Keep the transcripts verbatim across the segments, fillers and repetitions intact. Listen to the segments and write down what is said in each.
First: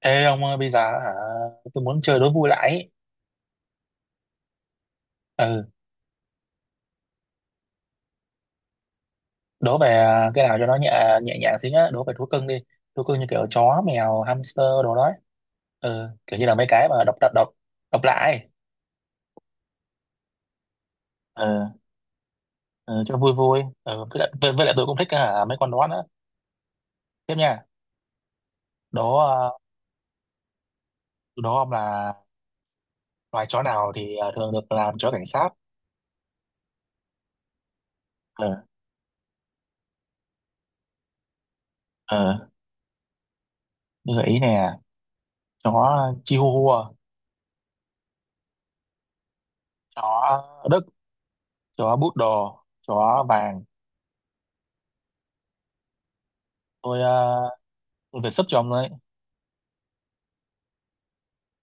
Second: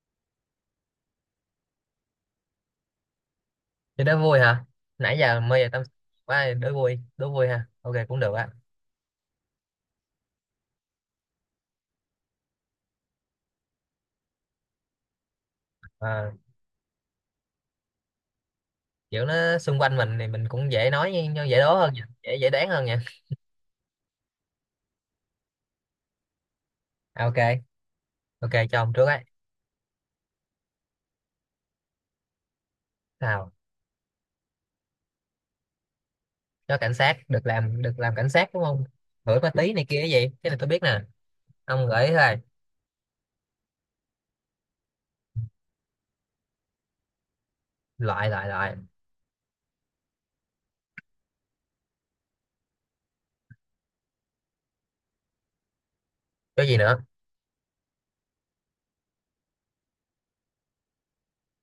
Ê ông ơi bây giờ hả? Tôi muốn chơi đố vui lại ý. Thì đố vui hả? Nãy giờ mê về Ừ, tâm sự quá đố vui, đố vui ha. Ok cũng được á. đố về à, cái nào cho nó nhẹ nhẹ nhàng xíu nhá, đố về thú cưng đi. Thú cưng như kiểu chó mèo hamster đồ đó. Ừ, Ờ, kiểu như là mấy cái mà độc độc độc độc lạ ấy. Kiểu nó xung quanh mình thì mình cũng dễ nói nhưng dễ đố Ừ, hơn nha, dễ dễ đoán hơn nha. ừ cho vui vui ừ với lại, với, với lại tôi cũng thích hả, mấy con đó nữa. À, ok, Tiếp nha. ok cho ông trước Đố ấy. ờ, đố ông là loài Nào, chó nào thì ờ, thường được làm chó cảnh sát. cho cảnh sát được làm được làm cảnh sát đúng Ừ. không? Gửi ma tí này kia cái gì? Cái này tôi biết nè. Ông gửi Ừ, thôi. như gợi ý nè. Chó chihuahua, Loại loại loại. chó đức, chó poodle, chó vàng. Cái gì nữa? tôi ờ, tôi phải sub cho ông đấy.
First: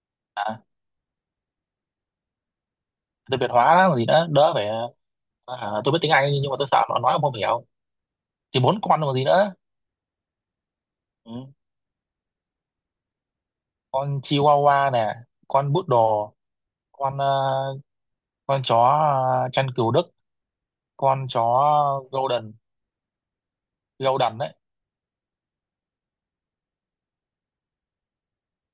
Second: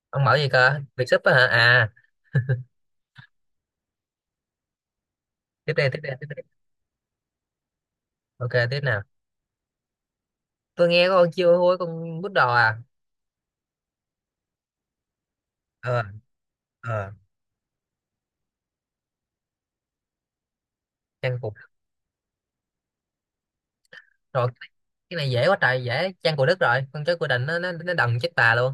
Ông mở gì À, cơ? Việc súp á hả? À, tôi Việt hóa đó, còn gì nữa đỡ phải à, à, tiếp đây tôi biết tiếp tiếng đây tiếp Anh đây. nhưng mà tôi sợ nó nói ông không hiểu. Ok Thì tiếp bốn con nào. còn gì nữa. Tôi nghe có con Ừ. chiêu hôi con bút đò à. Con Chihuahua nè, con Ờ, Poodle, ờ. con ờ, con chó ờ, chăn cừu Đức, con Trang chó phục Golden. Golden rồi đấy. cái này dễ quá trời dễ chăn của Đức rồi con chó của Định nó nó, nó đần chết bà luôn.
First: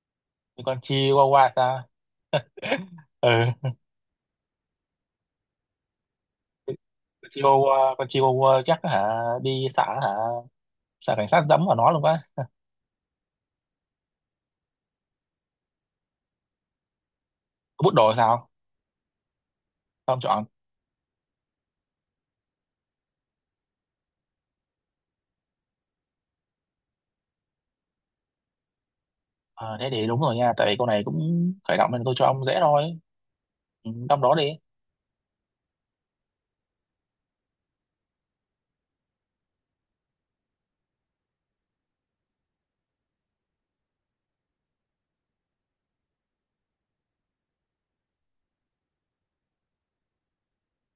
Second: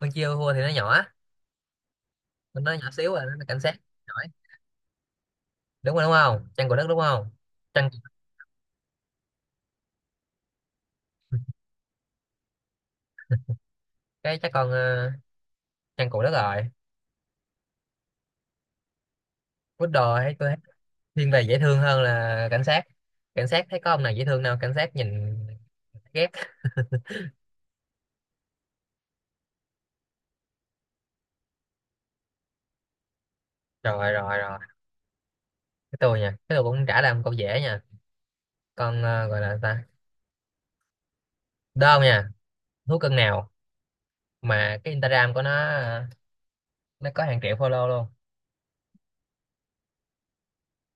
Con chiêu hua thì Thì nó con nhỏ, Chihuahua ta. con nó nhỏ xíu rồi Ừ. nó cảnh sát giỏi. Đúng rồi, đúng không? Chăn của Đức đúng không? Con Chăn, Chihuahua, con Chihuahua chắc hả đi xã hả, xã cảnh sát dẫm vào nó luôn quá. cái chắc con ờ, chăn của Đức rồi. Bút đồ sao? Quýt đồ Ông hay chọn. tôi thấy thiên về dễ thương hơn là cảnh sát. Cảnh sát thấy có ông nào dễ thương đâu, cảnh sát nhìn ghét. Ờ, thế thì đúng rồi nha, tại vì câu này cũng khởi động nên tôi cho ông dễ thôi. Ừ, Rồi trong đó rồi đi. rồi, cái tôi nha, cái tôi cũng trả làm câu dễ nha. Con ờ, gọi là ta đơn nha. Thú cưng nào mà cái Instagram của nó ờ, nó có hàng triệu follow luôn.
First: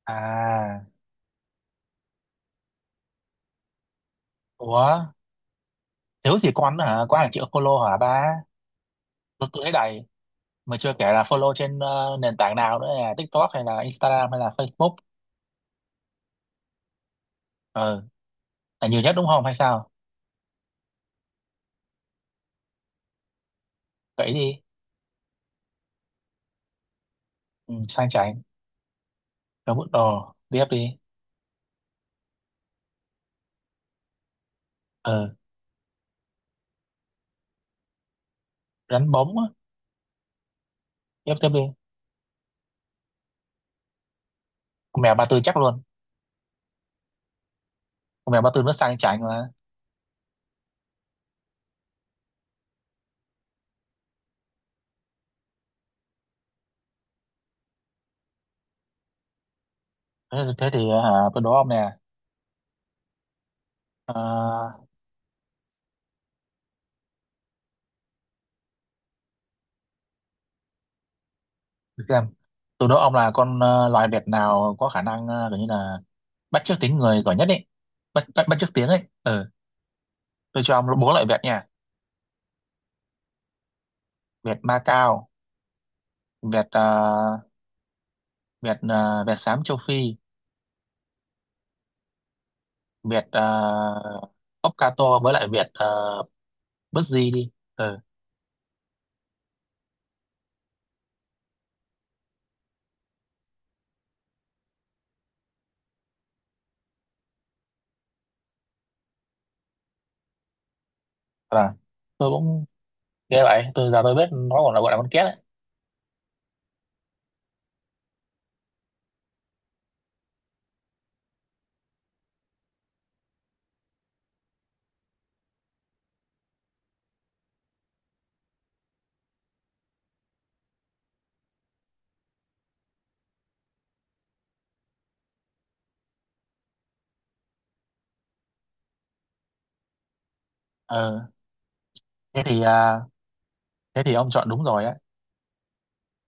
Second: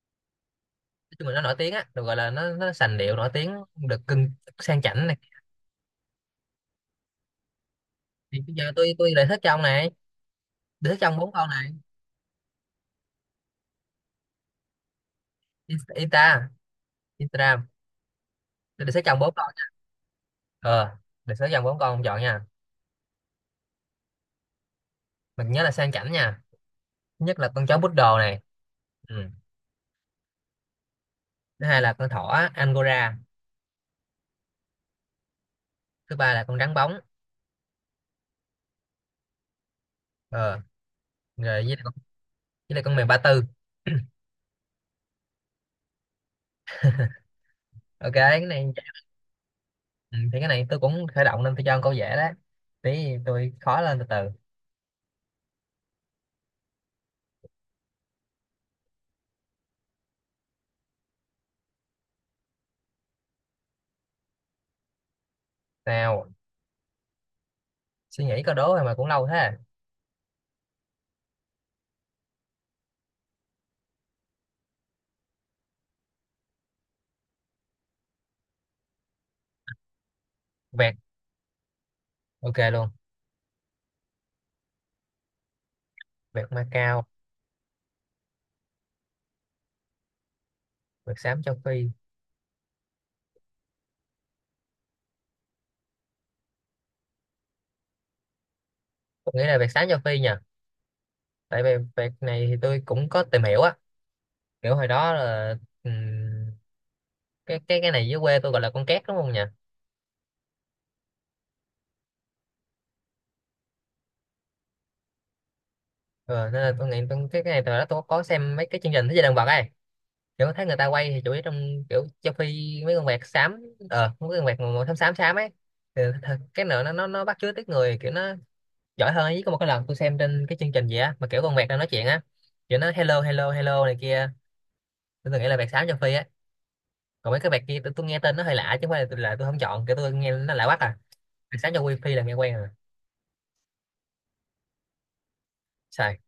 À. Nói chung là nó nổi tiếng á, được gọi là nó nó sành điệu nổi tiếng được cưng sang Ủa, chảnh này. thiếu gì con hả? Có hàng triệu follow hả ba? Thì bây giờ tôi tôi đề xuất Tôi cho ông tôi thấy này, đầy. Mà đề chưa xuất kể cho ông là bốn con follow này. trên ờ, nền tảng nào nữa, là TikTok hay là Instagram hay là Facebook. Insta, Instagram. Ờ, Tôi là đề xuất nhiều cho nhất ông đúng bốn không con hay nha. sao? Ờ, đề xuất cho ông bốn con ông chọn nha. Vậy đi. Mình nhớ là sang chảnh nha. Thứ nhất là con Ừ, chó sang poodle này. chảnh. Ừ. Rồi bút đồ. Tiếp đi. Thứ hai là con thỏ Angora. Ờ, Thứ ba là con rắn bóng. rắn bóng á. Ờ, Tiếp tiếp đi. rồi với lại con, với lại con mèo Ba Tư. Con mèo ba tư chắc luôn. Ok Con cái mèo ba tư này. nó sang chảnh mà. Ừ, thì cái này tôi cũng khởi động nên tôi cho con câu dễ đó. Tí tôi khó lên từ từ. Thế, thế thì ờ, hả, tôi đố ông nè. Ờ, Nào, suy nghĩ câu đố rồi mà cũng lâu thế à. để xem. Tôi đố ông là con ờ, loài vẹt nào có khả năng ờ, kiểu như là bắt chước tiếng người giỏi nhất ấy. Bắt, bắt, bắt chước tiếng ấy. Ờ, tôi cho ông Vẹt, bốn loại vẹt nha. ok luôn. Việt Macau, Vẹt Việt ờ, Macau. Việt ờ, Việt xám châu Phi, Vẹt Xám Châu Phi. Việt uh, ốc ca tô với lại Việt uh, bứt di đi. Ừ. Tôi nghĩ là vẹt Xám Châu Phi nhỉ? Tại vì vẹt này thì tôi cũng có tìm hiểu á, kiểu hồi đó là ừm, cái cái cái này dưới quê tôi gọi là con két đúng không nhỉ? Là tôi cũng nghe vậy, tôi giờ tôi biết nó còn là gọi là con két đấy. Ừ, nên là tôi nghĩ tôi, cái cái này từ đó tôi có xem mấy cái chương trình thế giới động vật ấy, kiểu thấy người ta quay thì chủ yếu trong kiểu Châu Phi mấy con vẹt xám. Ờ mấy con vẹt màu xám xám xám ấy thì, thật- cái nữa nó nó nó bắt chước tiếng người kiểu nó giỏi hơn ấy. Có một cái lần tôi xem trên cái chương trình gì á mà kiểu con vẹt đang nói chuyện á, kiểu nó hello hello hello này kia. Tôi từng nghĩ là vẹt xám châu Phi á. Còn mấy cái vẹt kia tôi, tôi nghe tên nó hơi lạ chứ không phải là, là tôi không chọn, kiểu tôi nghe nó lạ quá à. Ừ. Sáng cho wifi là nghe Thế quen thì rồi, ờ, thế thì ông chọn đúng rồi á. xài.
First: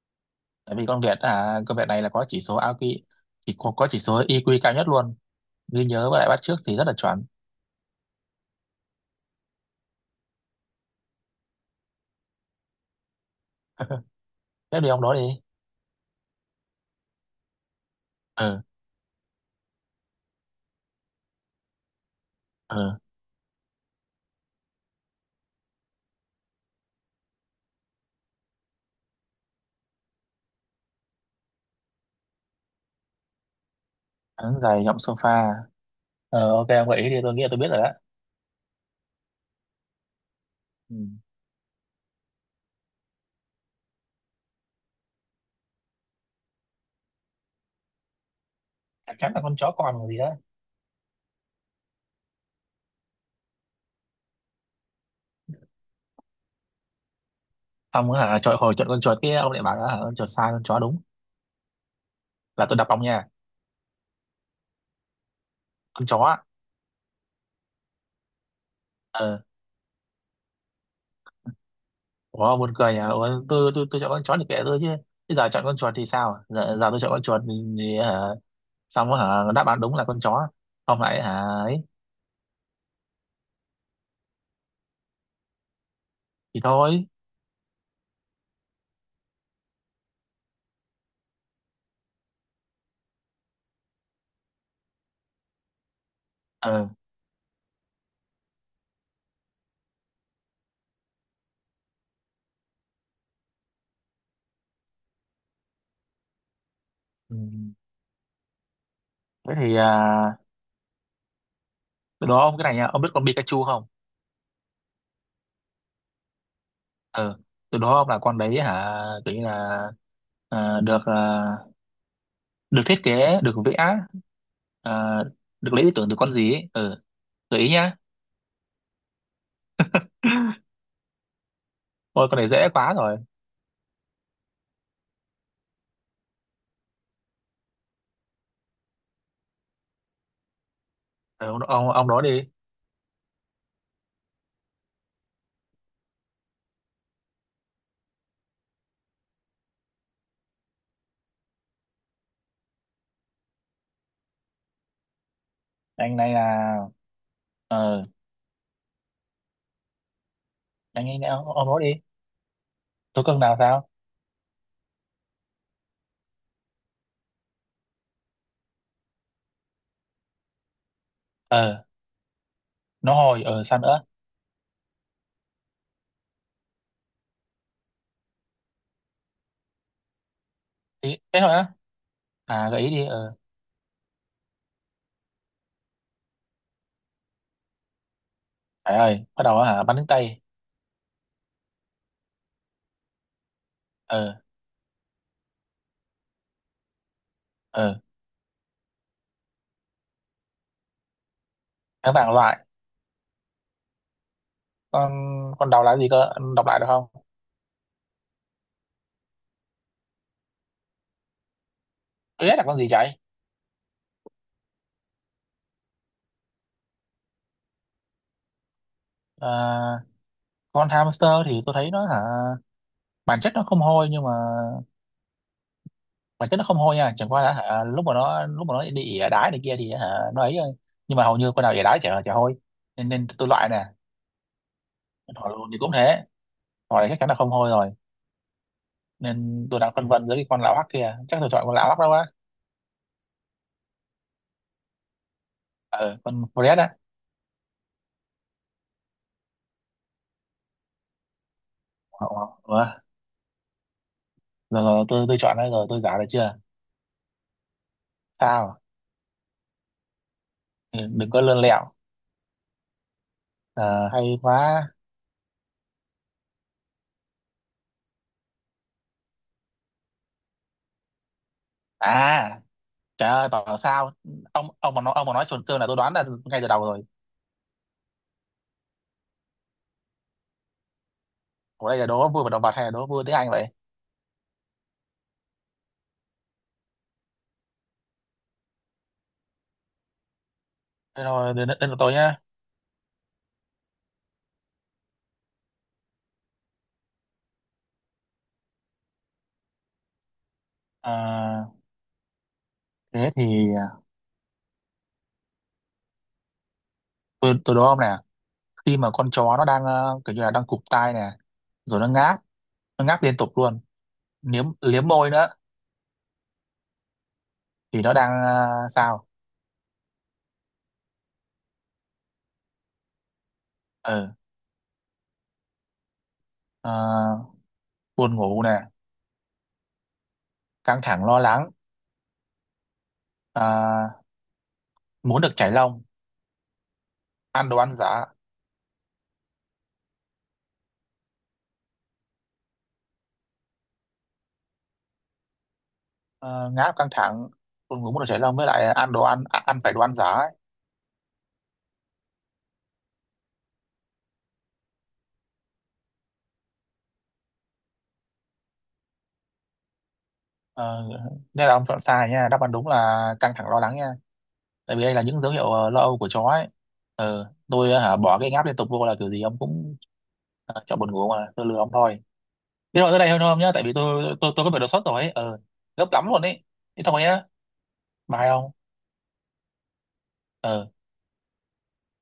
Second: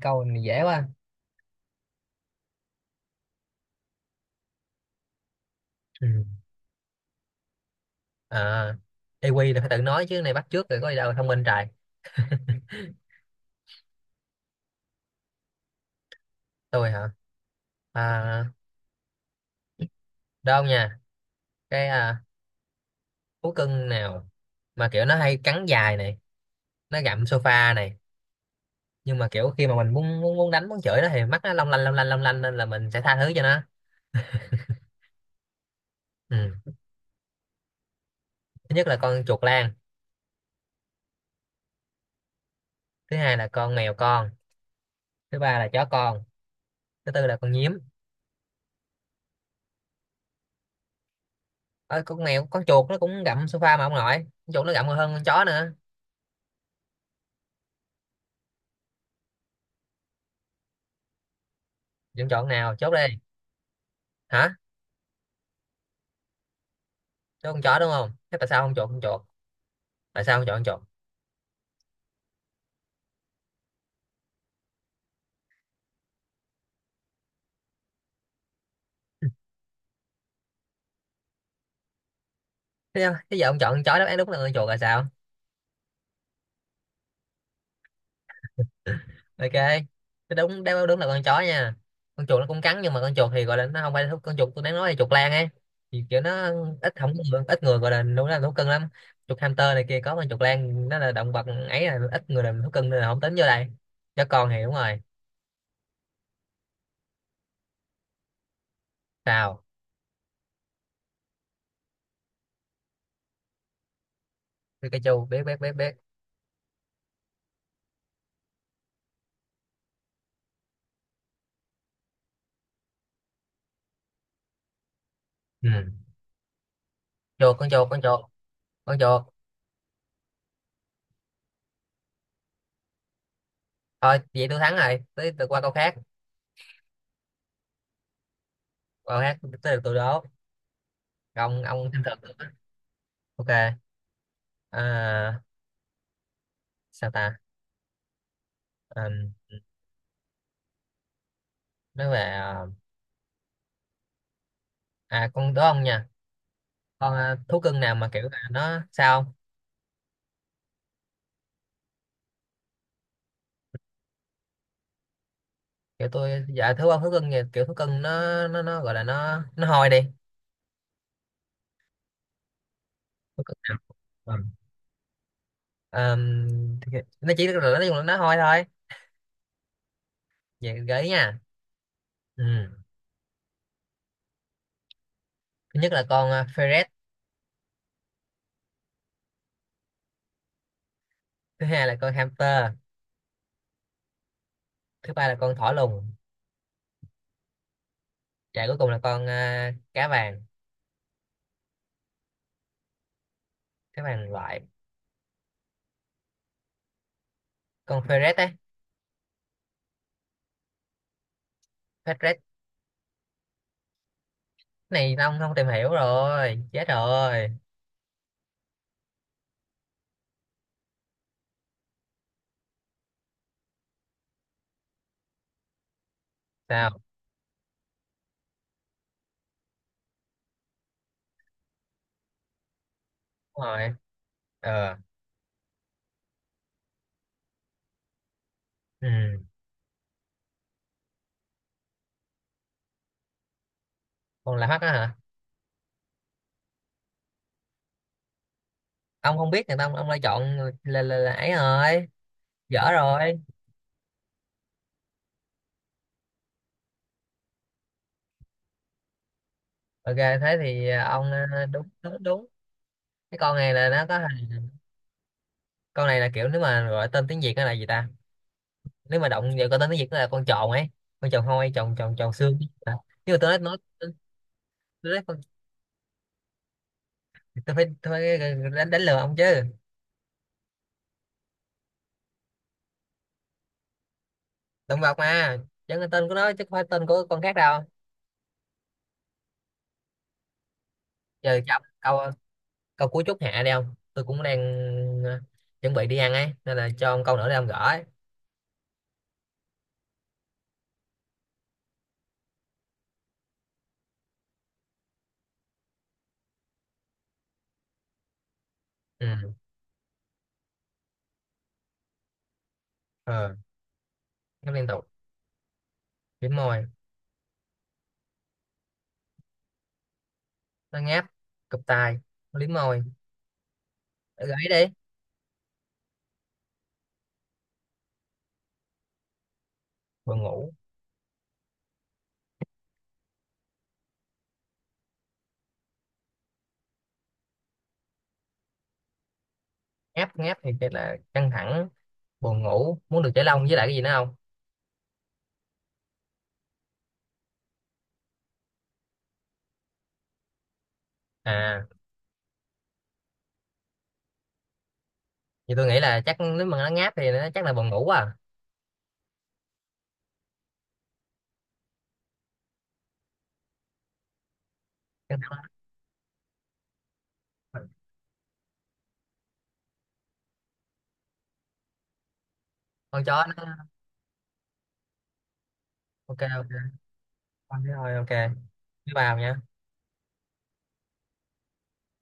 Câu này dễ Tại vì quá. con Việt à, con Việt này là có chỉ số i kiu, chỉ có, có chỉ số i kiu cao nhất luôn. Ghi Ừ. nhớ với lại bắt chước thì rất là chuẩn. À, e kiu là phải tự nói chứ này bắt chước rồi có gì đâu thông minh trời. Tiếp đi ông đó đi. Tôi hả? À, Ừ. đâu nha. cái à, Ừ. Thú cưng nào mà kiểu nó hay cắn dài này, nó gặm sofa này, nhưng mà kiểu khi mà mình muốn muốn muốn đánh muốn chửi nó thì mắt nó long lanh long lanh long lanh nên là mình sẽ tha thứ cho nó. Thắng giày nhộng sofa. Ờ ok Ừ. ông gợi ý đi, tôi nghĩ là tôi biết rồi đó. Thứ nhất là con chuột lang. Ừ. Thứ hai là con mèo con. Thứ ba là chó con. Thứ tư là con nhím. Chắc chắn là con chó con còn gì đó. Ờ, con mèo con chuột nó cũng gặm sofa mà ông nội, con chuột nó gặm còn hơn con chó nữa. Xong á hả trời, hồi chọn con chuột kia ông lại bảo là hả, con chuột sai con chó đúng Dân chọn là nào tôi đập chốt ông đây. nha. Hả, Con chó á. chốt con chó đúng không, thế tại sao không chọn con chuột? Ờ. Tại sao không chọn con chuột? Ủa buồn cười à, ủa, tôi tôi tôi chọn con chó thì kệ tôi chứ. Bây giờ chọn con chuột thì sao giờ, giờ tôi chọn con chuột thì, thì hả, xong á hả đáp án đúng là con chó, không lại hả ấy. Thế, thế giờ ông chọn con chó đáp án đúng là con chuột là sao. Thì thôi. Ok, thế đúng đáp án đúng là con chó nha. Con chuột nó cũng cắn nhưng mà con chuột thì gọi là nó không phải thú- con chuột tôi đang nói là chuột lang ấy, thì kiểu nó Ờ. ít không có người, ít người gọi là đúng là thú cưng lắm. Chuột hamster này kia có con chuột lang nó là động vật ấy, là ít người làm thú cưng nên là không tính vô đây. Chó con thì đúng rồi. Ừ. Thế Sao? thì à, từ đó ông cái này nha, ông biết con Pikachu không? Biết cái chu, biết biết biết biết. Ờ, từ đó ông là con đấy hả, kiểu như là à, được à, được thiết kế, được vẽ, à, được lấy Ừ, ý tưởng từ con gì ấy. Ừ. chuột Gợi con ý chuột nhá. con chuột con chuột. Ôi con này dễ quá rồi. Thôi vậy tôi thắng rồi, tới tôi qua câu khác. Câu khác tới được tôi đố. Ờ, Ông ông ông, ông thắng ông thật. đó đi. Ok. À, sao ta? À, nói về à, à, con đố ông nha. Anh này là. Con à, thú cưng nào Ờ, mà kiểu là nó sao không? anh ấy ông, ông đó đi. Tố cưng nào sao. Kiểu tôi dạ thú ông thú cưng thì kiểu thú cưng nó nó nó gọi là nó nó hôi đi. Ờ, nó Thú hồi cưng ờ sao nữa. nào. Ừ. Ờm, thì- nó chỉ là nó dùng là nó hôi thôi. Vậy gợi ý Ý nha. thế thôi á. Ừ. À gợi ý đi. Ờ. Thứ nhất là con à, ferret. Trời ơi bắt đầu hả bắn đến tay. Thứ hai là con hamster. Ờ. Thứ ba là con thỏ lùn. Ờ. Dạ cuối cùng là con à, cá vàng, Tháng bảng loại. cá vàng loại. Con. Con đầu là gì cơ, Anh đọc lại được không? Con ferret ấy. Ferret. Tôi biết là con gì chạy. Này ông không tìm hiểu rồi, chết rồi. à, con hamster thì tôi thấy nó hả, bản chất nó không hôi nhưng mà bản chất nó không hôi Sao? nha, chẳng qua là hả lúc mà nó lúc mà nó đi ỉa đái này kia thì hả nó ấy thôi. Nhưng mà hầu như con nào ỉa đái chả chả hôi, nên, nên tôi Đúng loại nè. rồi. Ờ. Hỏi luôn thì cũng thế, hỏi thì chắc chắn là không hôi rồi. Ừ. Nên tôi đang phân vân giữa cái con lão hắc kia, chắc tôi chọn con lão hắc đó quá. Con là hắc á hả? Ờ, con Fred á. Ông không biết người ta ông, ông lại chọn là, là, là ấy rồi, Ờ, ờ, dở ờ. rồi. Rồi, rồi tôi tôi chọn đây rồi, tôi giả được chưa? Sao? Ok, thế thì Ừ, à, đừng ông có lươn à, đúng lẹo. đúng đúng. Cái con này là nó Ờ, có hay hình- quá. con này là kiểu nếu mà gọi tên tiếng Việt nó là gì ta? Nếu mà động vào con tên tiếng Việt nó là con tròn ấy, con tròn hôi, tròn tròn tròn xương. À Ờ, trời nhưng mà ơi tôi nói bảo bảo nói sao, ông ông mà tôi nói nói ông mà con, nói chuẩn tương là tôi đoán là ngay từ đầu rồi. tôi phải tôi phải đánh đánh lừa ông chứ. Ủa đây là đố vui và động vật hay là đố vui tiếng Anh vậy? Động vật mà, chẳng là tên của nó chứ không phải tên của con khác đâu. Thế rồi Giờ đến, cho đến lượt tôi ông câu, nhá. câu cuối chút hạ đi ông, tôi cũng đang ờ, chuẩn bị đi ăn ấy nên là cho ông câu nữa để ông gỡ ấy. Ờ, thế thì à, tôi tôi đố ông nè, khi mà con Ừ. chó nó đang ờ, kiểu như là đang cụp tai nè, rồi nó ngáp, nó ngáp liên tục Ờ, luôn, liếm nó liên tục liếm môi nữa, liếm môi, thì nó đang à, sao? nó ngáp, cụp tai, nó liếm môi. Ừ. Ờ, gãy đi. À, buồn ngủ nè, Buồn ngủ. căng thẳng lo lắng, à, muốn được chảy lông, ăn đồ ăn giả. Ngáp ngáp thì chắc là căng thẳng, buồn ngủ, muốn được giải lông với lại cái gì nữa không? Uh, ngáp căng thẳng, buồn ngủ, muốn được chảy lông, với lại ăn đồ ăn à, ăn phải đồ ăn giả ấy. À, thì tôi nghĩ là chắc nếu mà nó ngáp thì nó chắc là buồn ngủ à. Ờ, nên là ông chọn sai nha, đáp án đúng là căng thẳng lo lắng nha, tại vì đây là Căng những dấu thẳng hiệu ờ, lo âu của chó ấy. Ờ, lắm. tôi ờ, hả bỏ cái ngáp liên tục vô là kiểu gì ông cũng ờ, chọn buồn ngủ, mà tôi lừa ông thôi. Thế rồi tới Con đây thôi chó không nhá, tại nó vì tôi tôi tôi có bị đột xuất rồi ấy. Ờ, gấp lắm ok luôn ấy. ok. Thế thôi nhá. Con thấy thôi ok. Bye ông. Bye bye nha. Ờ,